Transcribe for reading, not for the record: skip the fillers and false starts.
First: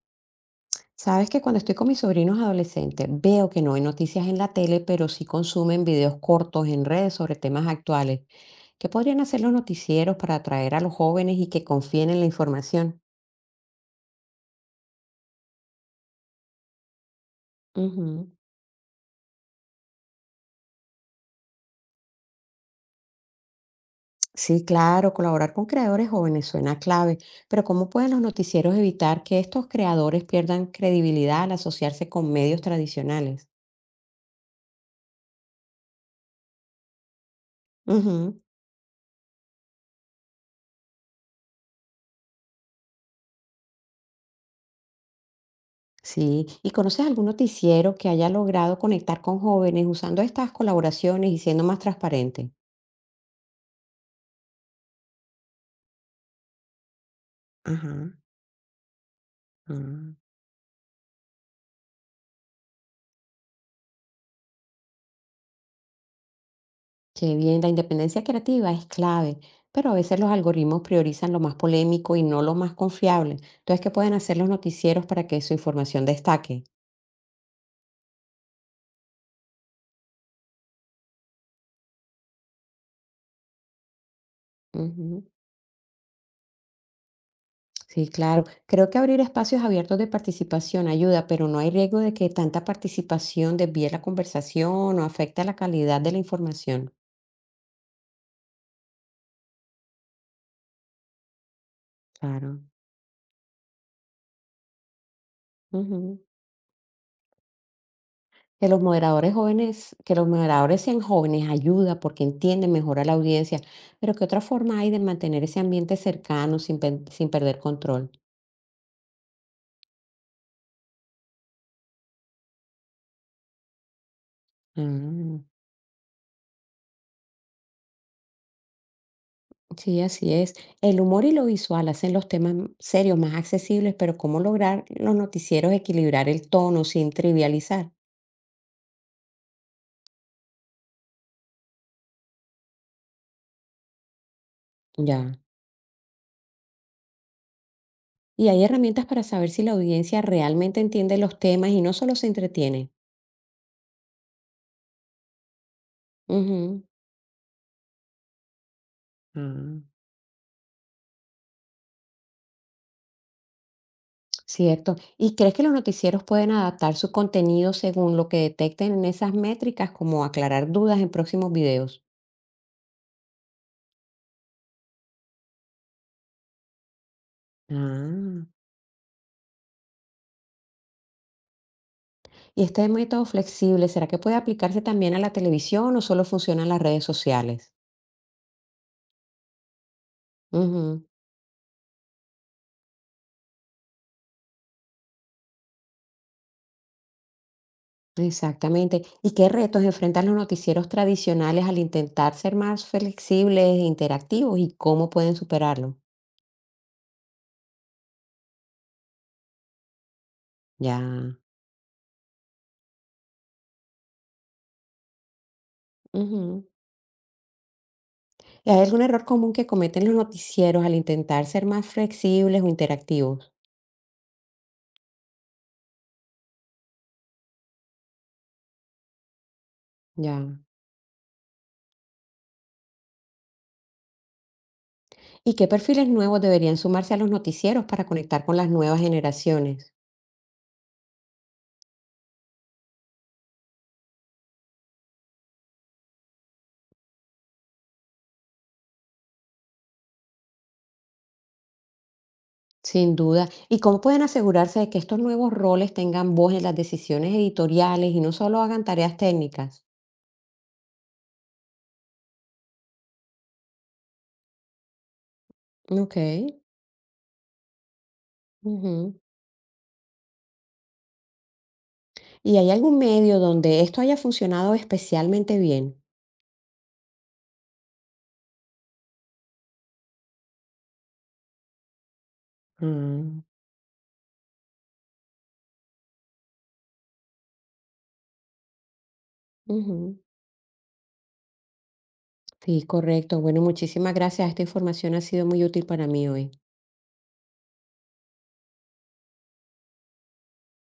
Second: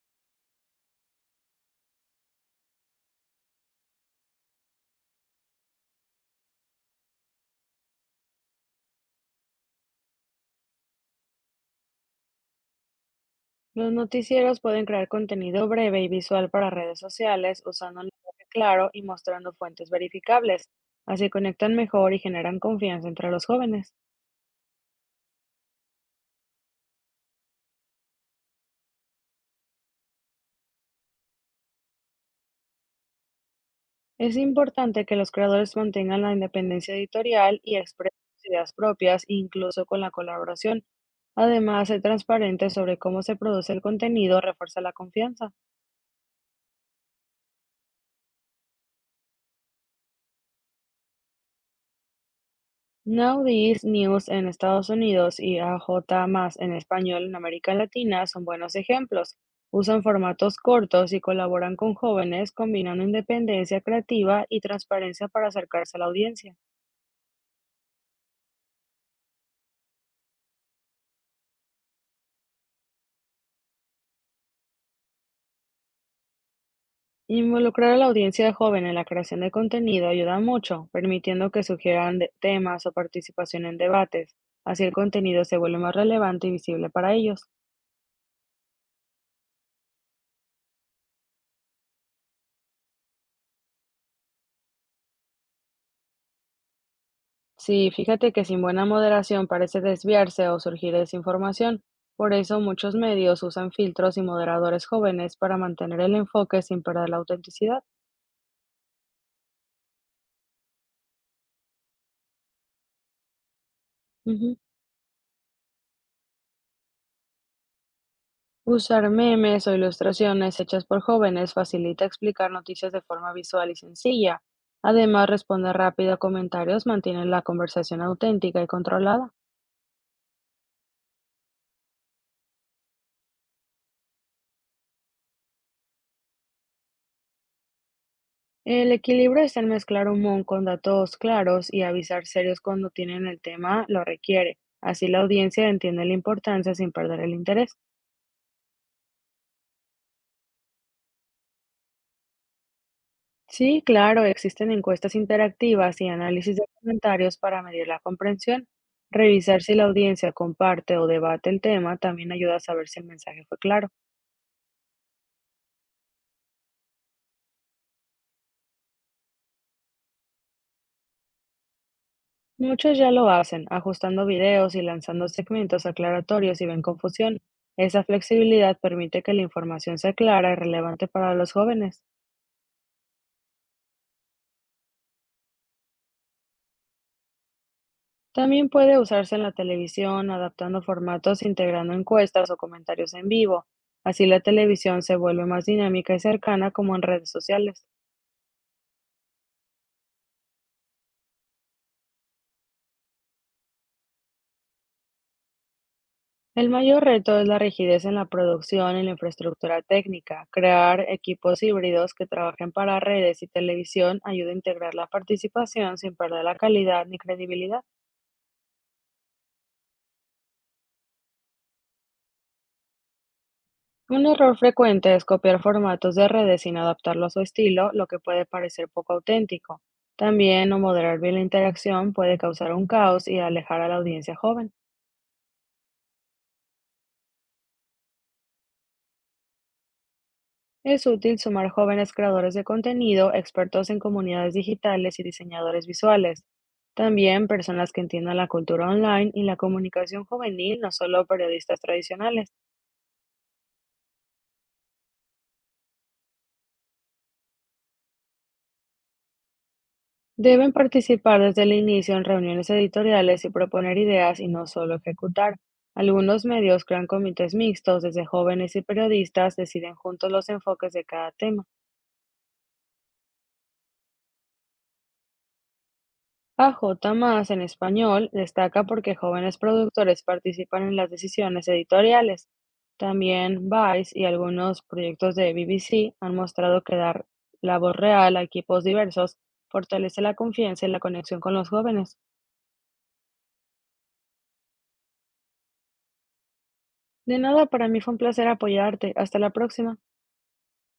Sabes que cuando estoy con mis sobrinos adolescentes veo que no hay noticias en la tele, pero sí consumen videos cortos en redes sobre temas actuales. ¿Qué podrían hacer los noticieros para atraer a los jóvenes y que confíen en la información? Los noticieros pueden crear contenido breve y visual para redes sociales usando un Ujú. lenguaje claro y mostrando fuentes verificables. Así conectan mejor y generan confianza entre los jóvenes. Sí, claro, colaborar con creadores jóvenes suena clave, pero ¿cómo pueden los noticieros evitar que estos creadores pierdan credibilidad al asociarse con medios tradicionales? Es importante que los creadores mantengan la independencia editorial y expresen Ujú. sus ideas propias, incluso con la colaboración. Además, ser transparente sobre cómo se produce el contenido refuerza la confianza. Sí, ¿y conoces algún noticiero que haya logrado conectar con jóvenes usando estas colaboraciones y siendo más transparente? Now This News en Estados Unidos y AJ Más en español en América Ajá. Latina son buenos ejemplos. Usan Ah, formatos cortos y colaboran con jóvenes, combinando independencia creativa y transparencia para acercarse a la audiencia. qué bien, la independencia creativa es clave, pero a veces los algoritmos priorizan lo más polémico y no lo más confiable. Entonces, ¿qué pueden hacer los noticieros para que su información destaque? Involucrar a la audiencia joven en la creación de contenido ayuda mucho, permitiendo que sugieran temas o participación en debates. Así el Ujú. contenido se vuelve más relevante y visible para ellos. Sí, claro. Creo que abrir espacios abiertos de participación ayuda, pero no hay riesgo de que tanta participación desvíe la conversación o afecte la calidad de la información. Sí, fíjate que sin buena moderación parece desviarse o surgir desinformación. Por eso Claro. muchos medios usan filtros y moderadores jóvenes para mantener el Ujú. enfoque sin perder la autenticidad. Que los moderadores sean jóvenes ayuda porque entienden mejor a la audiencia, pero, ¿qué otra Ujú. forma hay de mantener ese ambiente cercano sin perder control? Usar memes o ilustraciones hechas por jóvenes facilita explicar noticias de forma visual y sencilla. Además, Mm. responder rápido a comentarios mantiene la conversación auténtica y controlada. Sí, así es. El humor y lo visual hacen los temas serios más accesibles, pero ¿cómo lograr los noticieros equilibrar el tono sin trivializar? El equilibrio está en mezclar humor con datos claros y avisar serios cuando tienen el tema lo requiere. Así la Ya. audiencia entiende la importancia sin perder el interés. Y hay herramientas para saber si la audiencia realmente entiende los temas y no solo se entretiene. Sí, claro, existen encuestas interactivas y análisis de Ujú. comentarios para medir la comprensión. Revisar si la Mm. audiencia comparte o debate el tema también ayuda a saber si el mensaje fue claro. Cierto. ¿Y crees que los noticieros pueden adaptar su contenido según lo que detecten en esas métricas, como aclarar dudas en próximos videos? Muchos ya lo hacen, ajustando videos y lanzando segmentos aclaratorios si ven confusión. Esa Ah, flexibilidad permite que la información sea clara y relevante para los jóvenes. y este método flexible, ¿será que puede aplicarse también a la televisión o solo funciona en las redes sociales? También puede usarse en la televisión, adaptando Ujú, formatos, integrando encuestas o comentarios en vivo. Así la televisión se vuelve más dinámica y cercana como en redes sociales. exactamente. ¿Y qué retos enfrentan los noticieros tradicionales al intentar ser más flexibles e interactivos y cómo pueden superarlo? El mayor reto es la rigidez en la producción y la infraestructura técnica. Ya. Crear equipos híbridos que trabajen para redes y televisión ayuda a integrar la participación sin perder la Ujú. calidad ni credibilidad. ¿Y hay algún error común que cometen los noticieros al intentar ser más flexibles o interactivos? Un error frecuente es copiar formatos de redes sin adaptarlo a su estilo, lo que puede parecer poco auténtico. Ya. También no moderar bien la interacción puede causar un caos y alejar a la audiencia joven. ¿Y qué perfiles nuevos deberían sumarse a los noticieros para conectar con las nuevas generaciones? Es útil sumar jóvenes creadores de contenido, expertos en comunidades digitales y diseñadores visuales. También personas que entiendan la cultura online y la comunicación juvenil, no solo periodistas tradicionales. Sin duda. ¿Y cómo pueden asegurarse de que estos nuevos roles tengan voz en las decisiones editoriales y no solo hagan tareas técnicas? Deben participar desde el inicio en reuniones editoriales y proponer ideas y no solo ejecutar. Ok. Algunos medios crean comités mixtos, desde jóvenes y Ujú. periodistas deciden juntos los enfoques de cada tema. ¿Y hay algún medio donde esto haya funcionado especialmente bien? AJ más en español destaca porque jóvenes productores participan en las decisiones editoriales. Mm. También Vice y algunos proyectos de BBC han mostrado que dar la voz real a equipos diversos Ujú. fortalece la confianza y la conexión con los jóvenes. Sí, correcto. Bueno, muchísimas gracias. Esta información ha sido muy útil para mí hoy. De nada, para mí fue un placer apoyarte. Hasta la próxima.